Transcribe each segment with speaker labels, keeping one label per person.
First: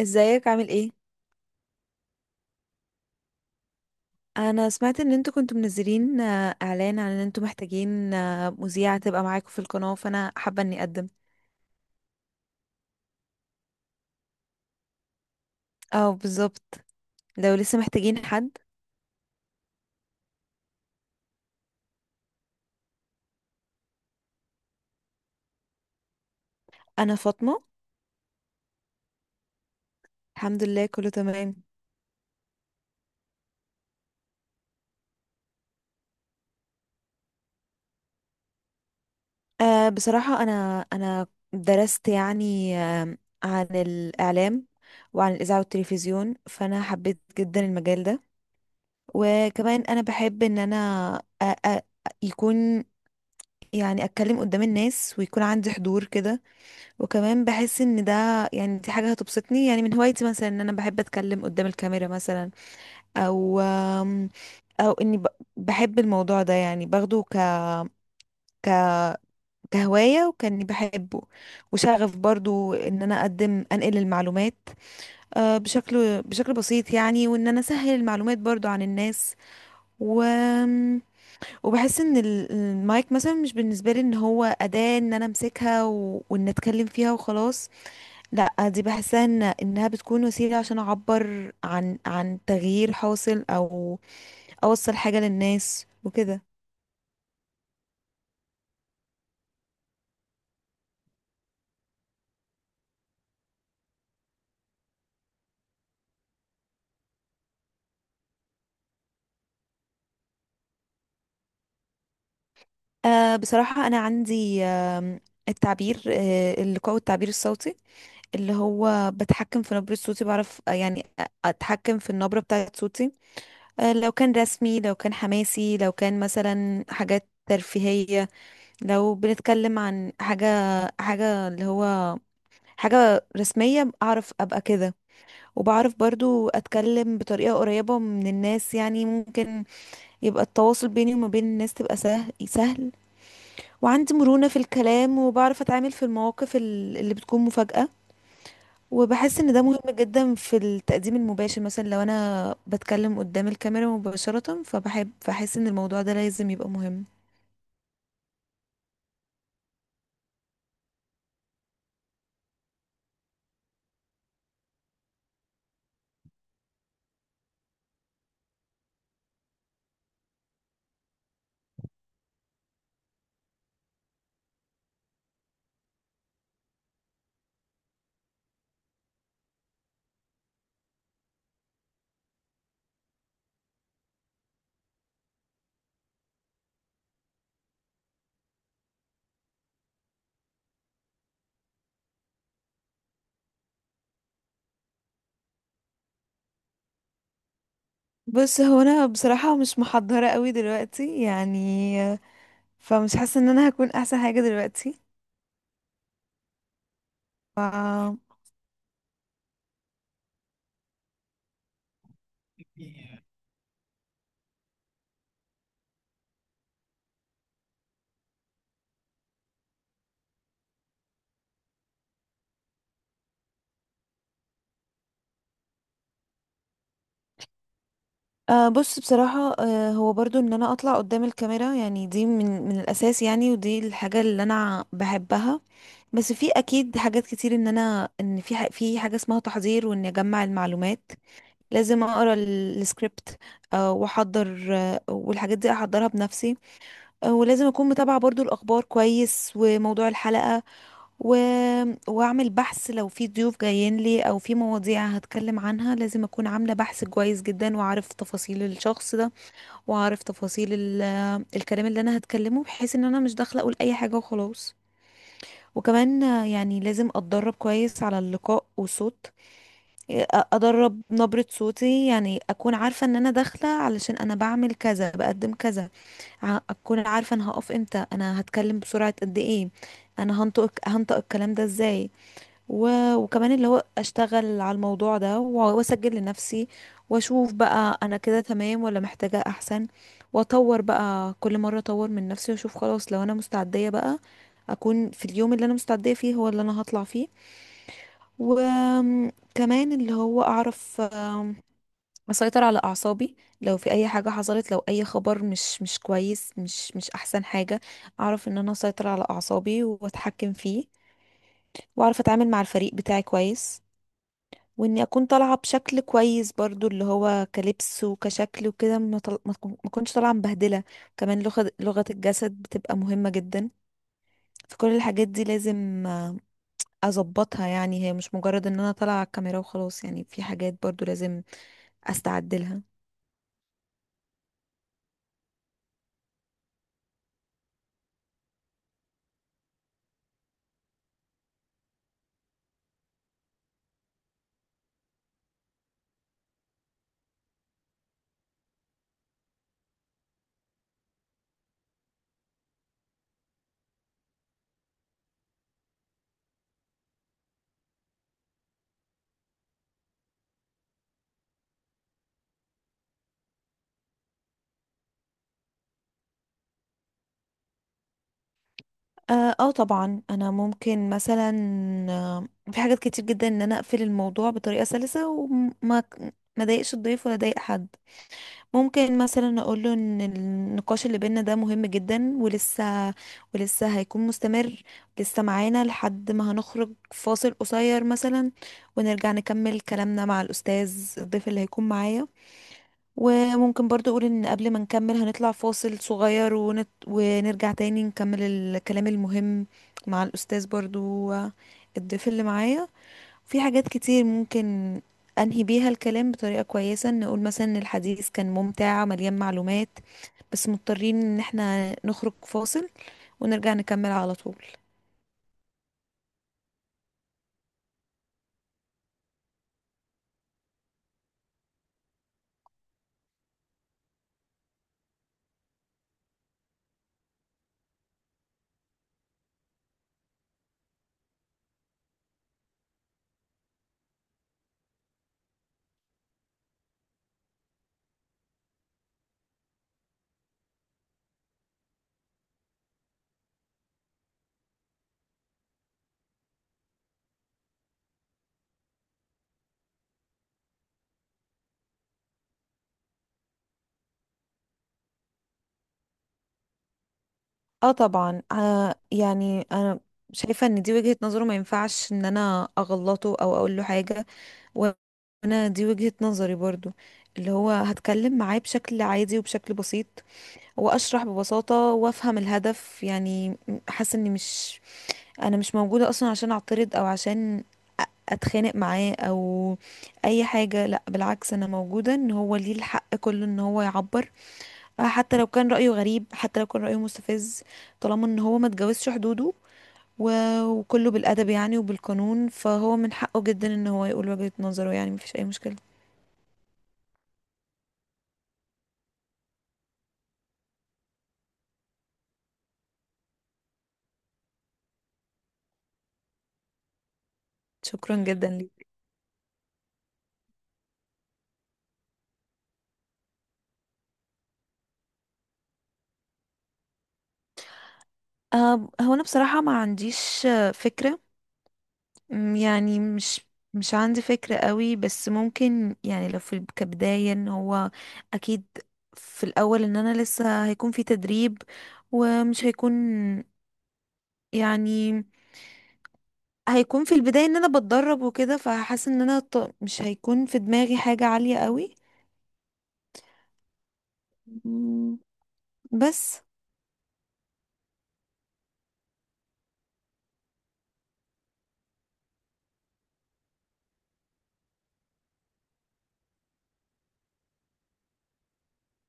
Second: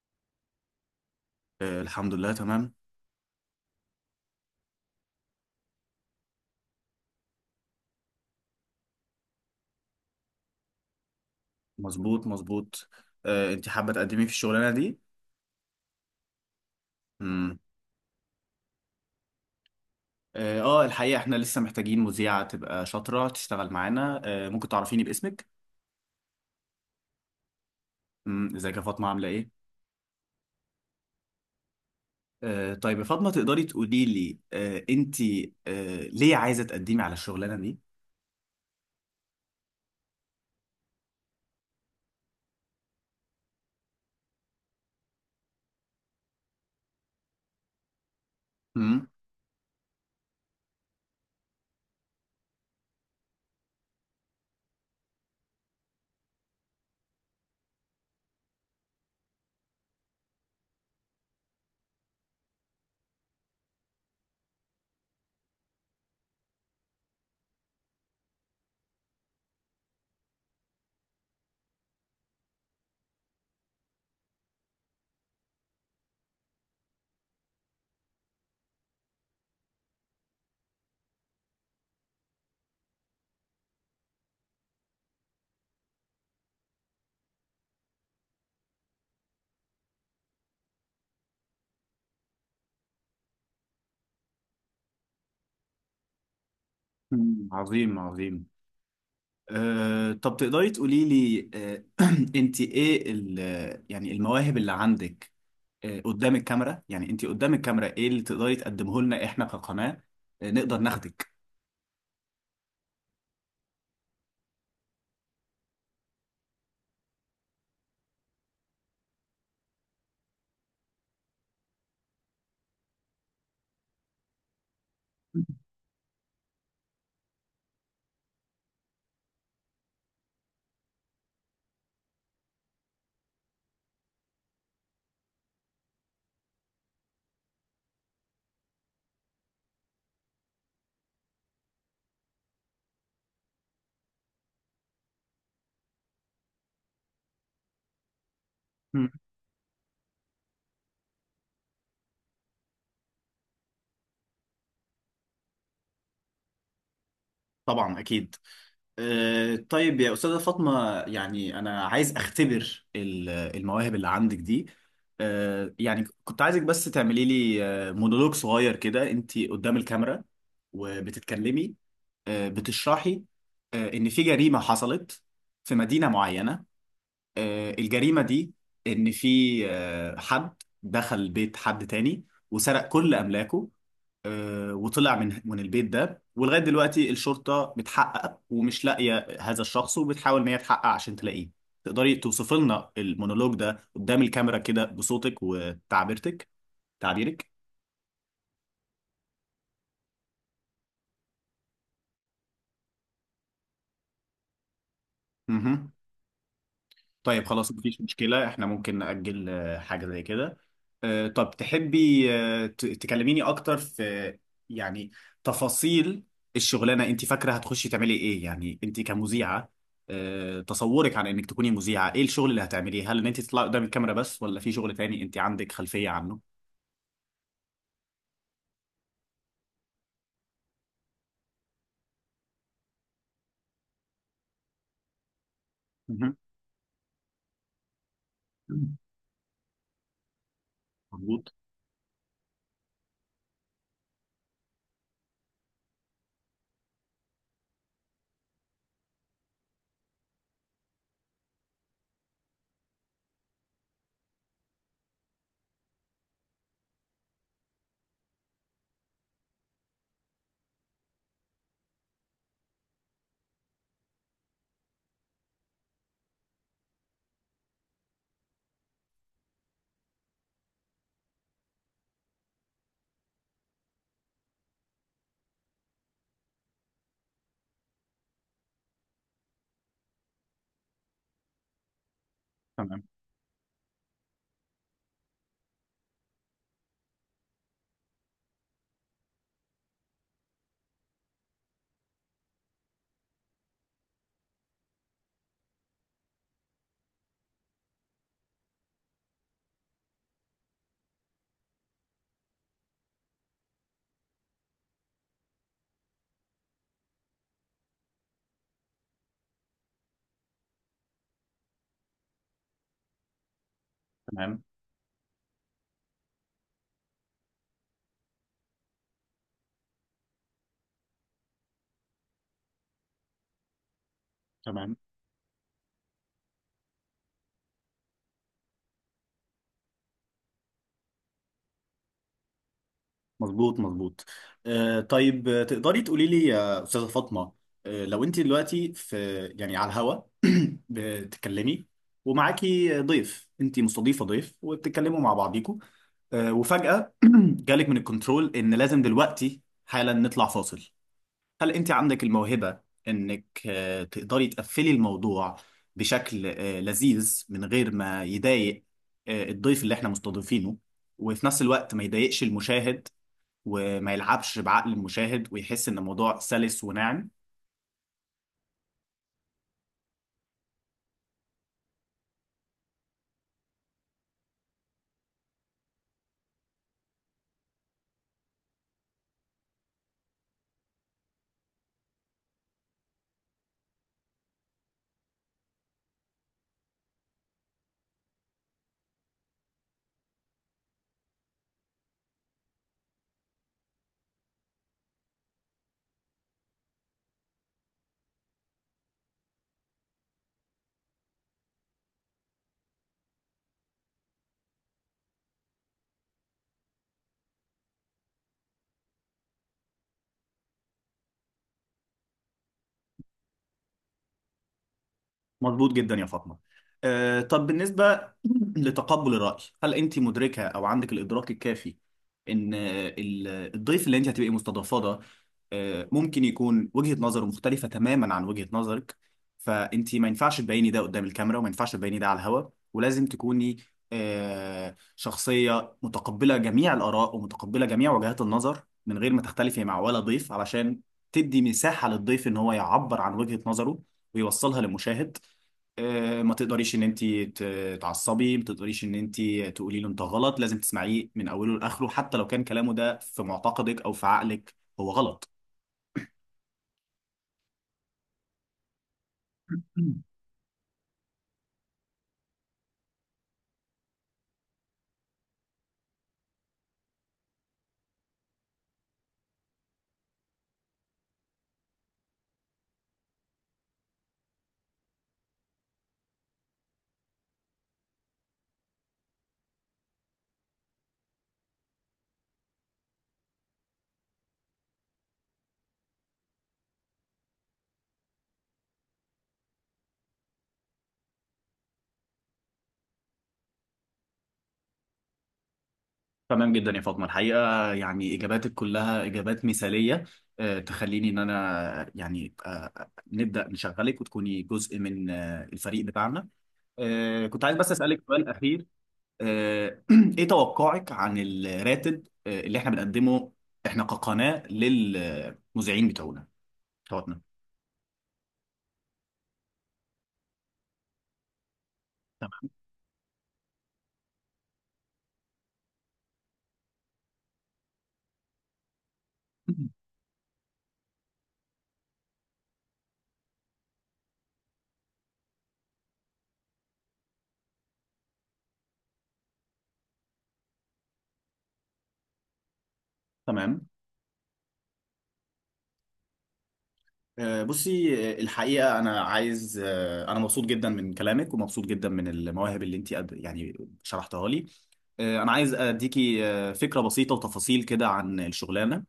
Speaker 1: ازيك عامل ايه؟
Speaker 2: الحمد لله تمام.
Speaker 1: انا سمعت ان انتوا كنتوا منزلين اعلان عن ان انتوا محتاجين مذيعة تبقى معاكم في القناة، فانا حابة اني اقدم.
Speaker 2: مظبوط مظبوط. انت حابة تقدمي في الشغلانة دي؟
Speaker 1: اه، بالظبط. لو
Speaker 2: مم.
Speaker 1: لسه محتاجين حد.
Speaker 2: اه، الحقيقة احنا لسه محتاجين مذيعة تبقى شاطرة تشتغل معانا، ممكن تعرفيني باسمك؟
Speaker 1: انا فاطمة.
Speaker 2: ازيك يا فاطمة عاملة ايه؟
Speaker 1: الحمد لله كله تمام.
Speaker 2: طيب يا فاطمة، تقدري تقولي لي انت ليه عايزة تقدمي على الشغلانة دي؟
Speaker 1: بصراحة انا درست، يعني عن الاعلام وعن الاذاعة والتلفزيون، فانا حبيت جدا المجال ده.
Speaker 2: مم.
Speaker 1: وكمان انا بحب ان انا أ- أ- يكون، يعني اتكلم قدام الناس ويكون عندي حضور كده. وكمان بحس ان ده، يعني دي حاجه هتبسطني، يعني من هوايتي مثلا ان انا بحب اتكلم قدام الكاميرا مثلا، او او اني بحب الموضوع ده، يعني باخده ك ك كهوايه وكاني بحبه. وشغف برضو ان انا اقدم انقل المعلومات بشكل بسيط، يعني وان انا اسهل المعلومات برضو عن الناس. و وبحس ان المايك مثلا مش بالنسبه لي ان هو اداه ان انا امسكها وان اتكلم فيها وخلاص. لا، دي بحسها إن انها بتكون وسيله عشان اعبر عن تغيير حاصل او اوصل حاجه للناس وكده.
Speaker 2: عظيم عظيم. طب تقدري تقولي لي انت ايه يعني المواهب اللي عندك قدام الكاميرا، يعني انت قدام الكاميرا ايه اللي تقدري تقدمه لنا احنا كقناة، نقدر ناخدك؟
Speaker 1: بصراحه انا عندي التعبير، اللقاء والتعبير الصوتي، اللي هو بتحكم في نبرة صوتي، بعرف يعني أتحكم في النبرة بتاعة صوتي. لو كان رسمي، لو كان حماسي، لو كان مثلا حاجات ترفيهية، لو بنتكلم عن حاجة اللي هو حاجة رسمية، أعرف أبقى كده. وبعرف برضو اتكلم بطريقة قريبة من الناس، يعني ممكن يبقى التواصل بيني وما بين الناس تبقى سهل سهل. وعندي مرونة في الكلام، وبعرف اتعامل في المواقف اللي بتكون مفاجأة.
Speaker 2: مم.
Speaker 1: وبحس ان ده مهم جدا في التقديم المباشر، مثلا لو انا بتكلم قدام الكاميرا مباشرة، فبحب بحس ان الموضوع ده لازم يبقى مهم.
Speaker 2: طبعا اكيد. طيب يا أستاذة فاطمة، يعني أنا عايز أختبر المواهب اللي عندك دي. يعني كنت عايزك بس تعملي لي مونولوج صغير كده، أنت قدام الكاميرا وبتتكلمي، بتشرحي إن في جريمة حصلت في مدينة معينة. الجريمة دي إن في حد دخل بيت حد تاني وسرق كل أملاكه، وطلع من البيت ده، ولغاية دلوقتي الشرطة بتحقق ومش لاقية هذا الشخص وبتحاول إن هي تحقق عشان تلاقيه. تقدري توصفي لنا المونولوج ده قدام الكاميرا كده بصوتك وتعبيرتك، تعبيرك؟
Speaker 1: بس هو انا بصراحة مش محضرة قوي دلوقتي يعني، فمش حاسة ان انا هكون احسن حاجة دلوقتي.
Speaker 2: مهم. طيب، خلاص، مفيش
Speaker 1: ف
Speaker 2: مشكلة، احنا ممكن نأجل حاجة زي كده. طب تحبي تكلميني أكتر في يعني تفاصيل الشغلانة؟ أنت فاكرة هتخشي تعملي إيه يعني أنت كمذيعة؟ تصورك عن إنك تكوني مذيعة، إيه الشغل اللي هتعمليه؟ هل إن أنت تطلعي قدام الكاميرا بس ولا في شغل تاني أنت عندك خلفية عنه؟
Speaker 1: بصراحة أه هو برضو ان انا اطلع قدام الكاميرا يعني، دي من الاساس يعني، ودي الحاجة اللي انا بحبها. بس
Speaker 2: مهم.
Speaker 1: في اكيد حاجات كتير ان انا، ان في في حاجة اسمها تحضير وان اجمع المعلومات.
Speaker 2: مظبوط.
Speaker 1: لازم اقرا السكريبت، واحضر، والحاجات دي احضرها بنفسي. ولازم اكون متابعة برضو الاخبار كويس وموضوع الحلقة. و... واعمل بحث لو في ضيوف جايين لي او في مواضيع هتكلم عنها، لازم اكون عاملة بحث كويس جدا، واعرف تفاصيل الشخص ده، واعرف تفاصيل الكلام اللي انا هتكلمه، بحيث ان انا مش داخله اقول اي حاجه وخلاص. وكمان يعني لازم اتدرب كويس على اللقاء والصوت. ادرب نبرة صوتي، يعني اكون عارفه ان انا داخله علشان انا بعمل كذا، بقدم كذا. اكون عارفه انا هقف امتى، انا هتكلم بسرعه قد ايه، انا هنطق الكلام ده ازاي.
Speaker 2: تمام
Speaker 1: و... وكمان اللي هو اشتغل على الموضوع ده واسجل لنفسي واشوف بقى انا كده تمام ولا محتاجة احسن، واطور بقى كل مرة، اطور من نفسي واشوف. خلاص، لو انا مستعدية بقى، اكون في اليوم اللي انا مستعدية فيه هو اللي انا هطلع فيه. وكمان اللي هو اعرف اسيطر على اعصابي. لو في اي حاجة حصلت، لو اي خبر مش كويس، مش احسن حاجة، اعرف ان انا اسيطر على اعصابي واتحكم فيه، واعرف اتعامل مع الفريق بتاعي كويس.
Speaker 2: تمام
Speaker 1: واني اكون طالعه بشكل كويس برضو، اللي هو كلبس وكشكل وكده، ما طل... ما تكون- ما اكونش طالعه مبهدله. كمان لغه الجسد بتبقى مهمه جدا. فكل
Speaker 2: تمام.
Speaker 1: الحاجات دي لازم اظبطها، يعني هي مش مجرد ان انا طالعه على الكاميرا وخلاص يعني، في حاجات برضو لازم استعد لها.
Speaker 2: مظبوط مظبوط. طيب، تقدري تقولي لي يا أستاذة فاطمة، لو أنت دلوقتي في يعني على الهوا بتتكلمي ومعاكي ضيف، أنت مستضيفة ضيف وبتتكلموا مع بعضيكوا، وفجأة جالك من الكنترول إن لازم دلوقتي حالا نطلع فاصل، هل أنت عندك الموهبة إنك تقدري تقفلي الموضوع بشكل لذيذ من غير ما يضايق الضيف اللي إحنا مستضيفينه، وفي نفس الوقت ما يضايقش المشاهد وما يلعبش بعقل المشاهد ويحس ان الموضوع سلس وناعم؟
Speaker 1: اه، آه طبعا انا ممكن مثلا في حاجات كتير جدا ان انا اقفل الموضوع بطريقه سلسه وما ما اضايقش الضيف ولا اضايق حد. ممكن مثلا اقول له ان النقاش اللي بينا ده مهم جدا ولسه هيكون مستمر، لسه معانا لحد ما هنخرج فاصل قصير مثلا، ونرجع نكمل كلامنا مع الاستاذ الضيف اللي هيكون معايا. وممكن برضو اقول ان قبل ما نكمل هنطلع فاصل صغير، ونرجع تاني نكمل الكلام المهم مع الاستاذ برضو، الضيف اللي معايا. في حاجات كتير ممكن أنهي بيها الكلام بطريقة كويسة، نقول مثلا إن الحديث كان ممتع مليان معلومات، بس مضطرين إن احنا نخرج فاصل ونرجع نكمل على طول.
Speaker 2: مظبوط جدا يا فاطمه. طب بالنسبه لتقبل الراي، هل انت مدركه او عندك الادراك الكافي ان الضيف اللي انت هتبقي مستضافاه ده ممكن يكون وجهه نظره مختلفه تماما عن وجهه نظرك، فانت ما ينفعش تبيني ده قدام الكاميرا وما ينفعش تبيني ده على الهوا، ولازم تكوني شخصيه متقبله جميع الاراء ومتقبله جميع وجهات النظر من غير ما تختلفي مع ولا ضيف، علشان تدي مساحه للضيف ان هو يعبر عن وجهه نظره ويوصلها للمشاهد. ما تقدريش ان انت تعصبي، ما تقدريش ان انت تقولي له انت غلط، لازم تسمعيه من اوله لاخره حتى لو كان كلامه ده في معتقدك او في عقلك هو غلط.
Speaker 1: اه، طبعا يعني أنا شايفة إن دي وجهة نظره، ما ينفعش إن أنا أغلطه أو أقول له حاجة، وانا دي وجهة نظري برضو. اللي هو هتكلم معاه بشكل عادي وبشكل بسيط، واشرح ببساطة وافهم الهدف يعني. حاسة اني مش، انا مش موجودة اصلا عشان اعترض او عشان اتخانق معاه او اي حاجة. لا، بالعكس انا موجودة ان هو ليه الحق كله ان هو يعبر، حتى لو كان رأيه غريب، حتى لو كان رأيه مستفز، طالما ان هو ما اتجاوزش حدوده وكله بالادب يعني وبالقانون، فهو من حقه جدا ان هو يقول وجهة نظره، يعني مفيش اي مشكلة.
Speaker 2: تمام جدا يا فاطمه، الحقيقه يعني اجاباتك كلها اجابات مثاليه، تخليني ان انا يعني نبدا نشغلك وتكوني جزء من الفريق بتاعنا. كنت عايز بس
Speaker 1: شكرا
Speaker 2: اسالك
Speaker 1: جدا
Speaker 2: سؤال اخير.
Speaker 1: ليك.
Speaker 2: آه، ايه توقعك عن الراتب اللي احنا بنقدمه احنا كقناه للمذيعين بتوعنا توتنهام؟
Speaker 1: هو انا بصراحة ما عنديش فكرة.
Speaker 2: تمام.
Speaker 1: يعني مش، مش عندي فكرة قوي، بس ممكن، يعني لو في كبداية ان هو اكيد في الاول ان انا لسه هيكون في تدريب، ومش هيكون، يعني هيكون في البداية ان انا بتدرب وكده، فحاسة ان انا مش هيكون في دماغي حاجة عالية قوي.
Speaker 2: تمام.
Speaker 1: أمم، بس.
Speaker 2: بصي، الحقيقة أنا عايز، أنا مبسوط جدا من كلامك ومبسوط جدا من المواهب اللي أنت يعني شرحتها لي. أنا عايز أديكي فكرة بسيطة وتفاصيل كده عن الشغلانة.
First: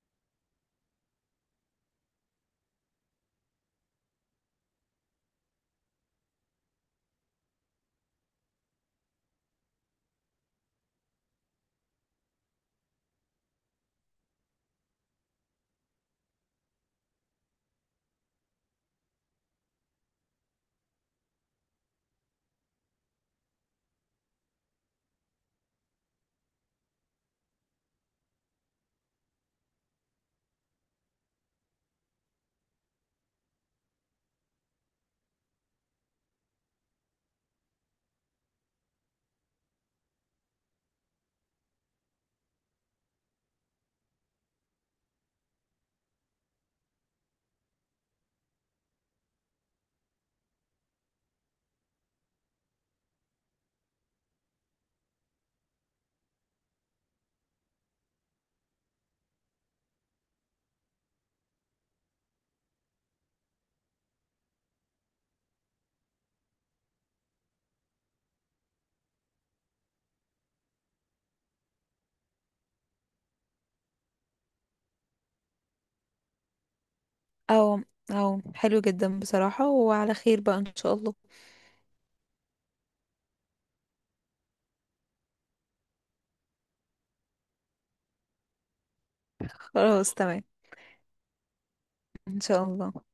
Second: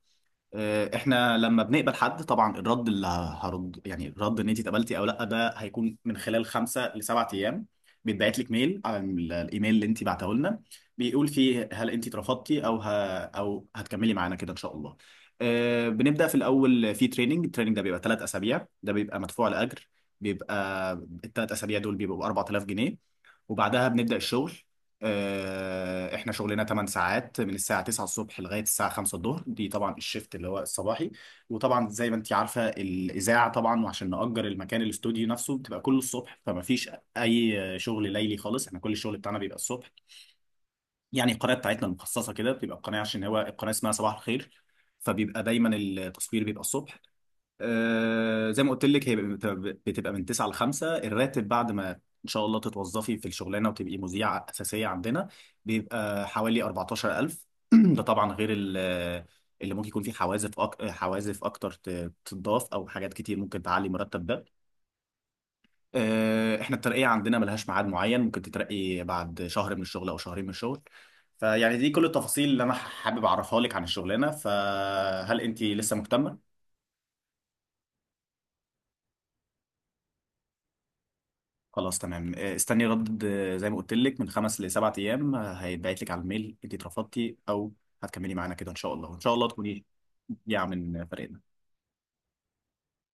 Speaker 2: احنا لما بنقبل حد طبعا الرد اللي هرد، يعني الرد ان انت اتقبلتي او لا، ده هيكون من خلال 5 ل 7 ايام. بيتبعت لك ميل على الايميل اللي انت بعته لنا، بيقول فيه هل انت اترفضتي او او هتكملي معانا كده ان شاء الله. بنبدا في الاول في التريننج، ده بيبقى 3 اسابيع، ده بيبقى مدفوع لاجر، بيبقى الثلاث اسابيع دول بيبقوا 4000 جنيه. وبعدها بنبدأ الشغل. احنا شغلنا 8 ساعات من الساعة 9 الصبح لغاية الساعة 5 الظهر، دي طبعا الشيفت اللي هو الصباحي. وطبعا زي ما انت عارفة الإذاعة طبعا، وعشان نأجر المكان الاستوديو نفسه بتبقى كله الصبح، فما فيش أي شغل ليلي خالص، احنا كل الشغل بتاعنا بيبقى الصبح. يعني القناة بتاعتنا المخصصة كده بتبقى القناة عشان هو القناة اسمها صباح الخير، فبيبقى دايما التصوير بيبقى الصبح. زي ما قلت لك هي بتبقى من 9 ل 5. الراتب بعد ما ان شاء الله تتوظفي في الشغلانه وتبقي مذيعه اساسيه عندنا بيبقى حوالي 14000. ده طبعا غير اللي ممكن يكون فيه حوازف اكتر تضاف او حاجات كتير ممكن تعلي مرتب ده. احنا الترقيه عندنا ملهاش ميعاد معين، ممكن تترقي بعد شهر من الشغل او شهرين من الشغل. فيعني دي كل التفاصيل اللي انا حابب اعرفها لك عن الشغلانه، فهل انت لسه مهتمه؟
Speaker 1: او او حلو جدا بصراحة، وعلى خير بقى ان شاء الله.
Speaker 2: خلاص تمام. استني رد زي ما قلت لك من 5 ل 7 ايام، هيتبعت لك على الميل انت اترفضتي او هتكملي معانا كده ان شاء الله، وان شاء الله تكوني
Speaker 1: خلاص تمام
Speaker 2: مبدعه من فريقنا.
Speaker 1: ان شاء الله.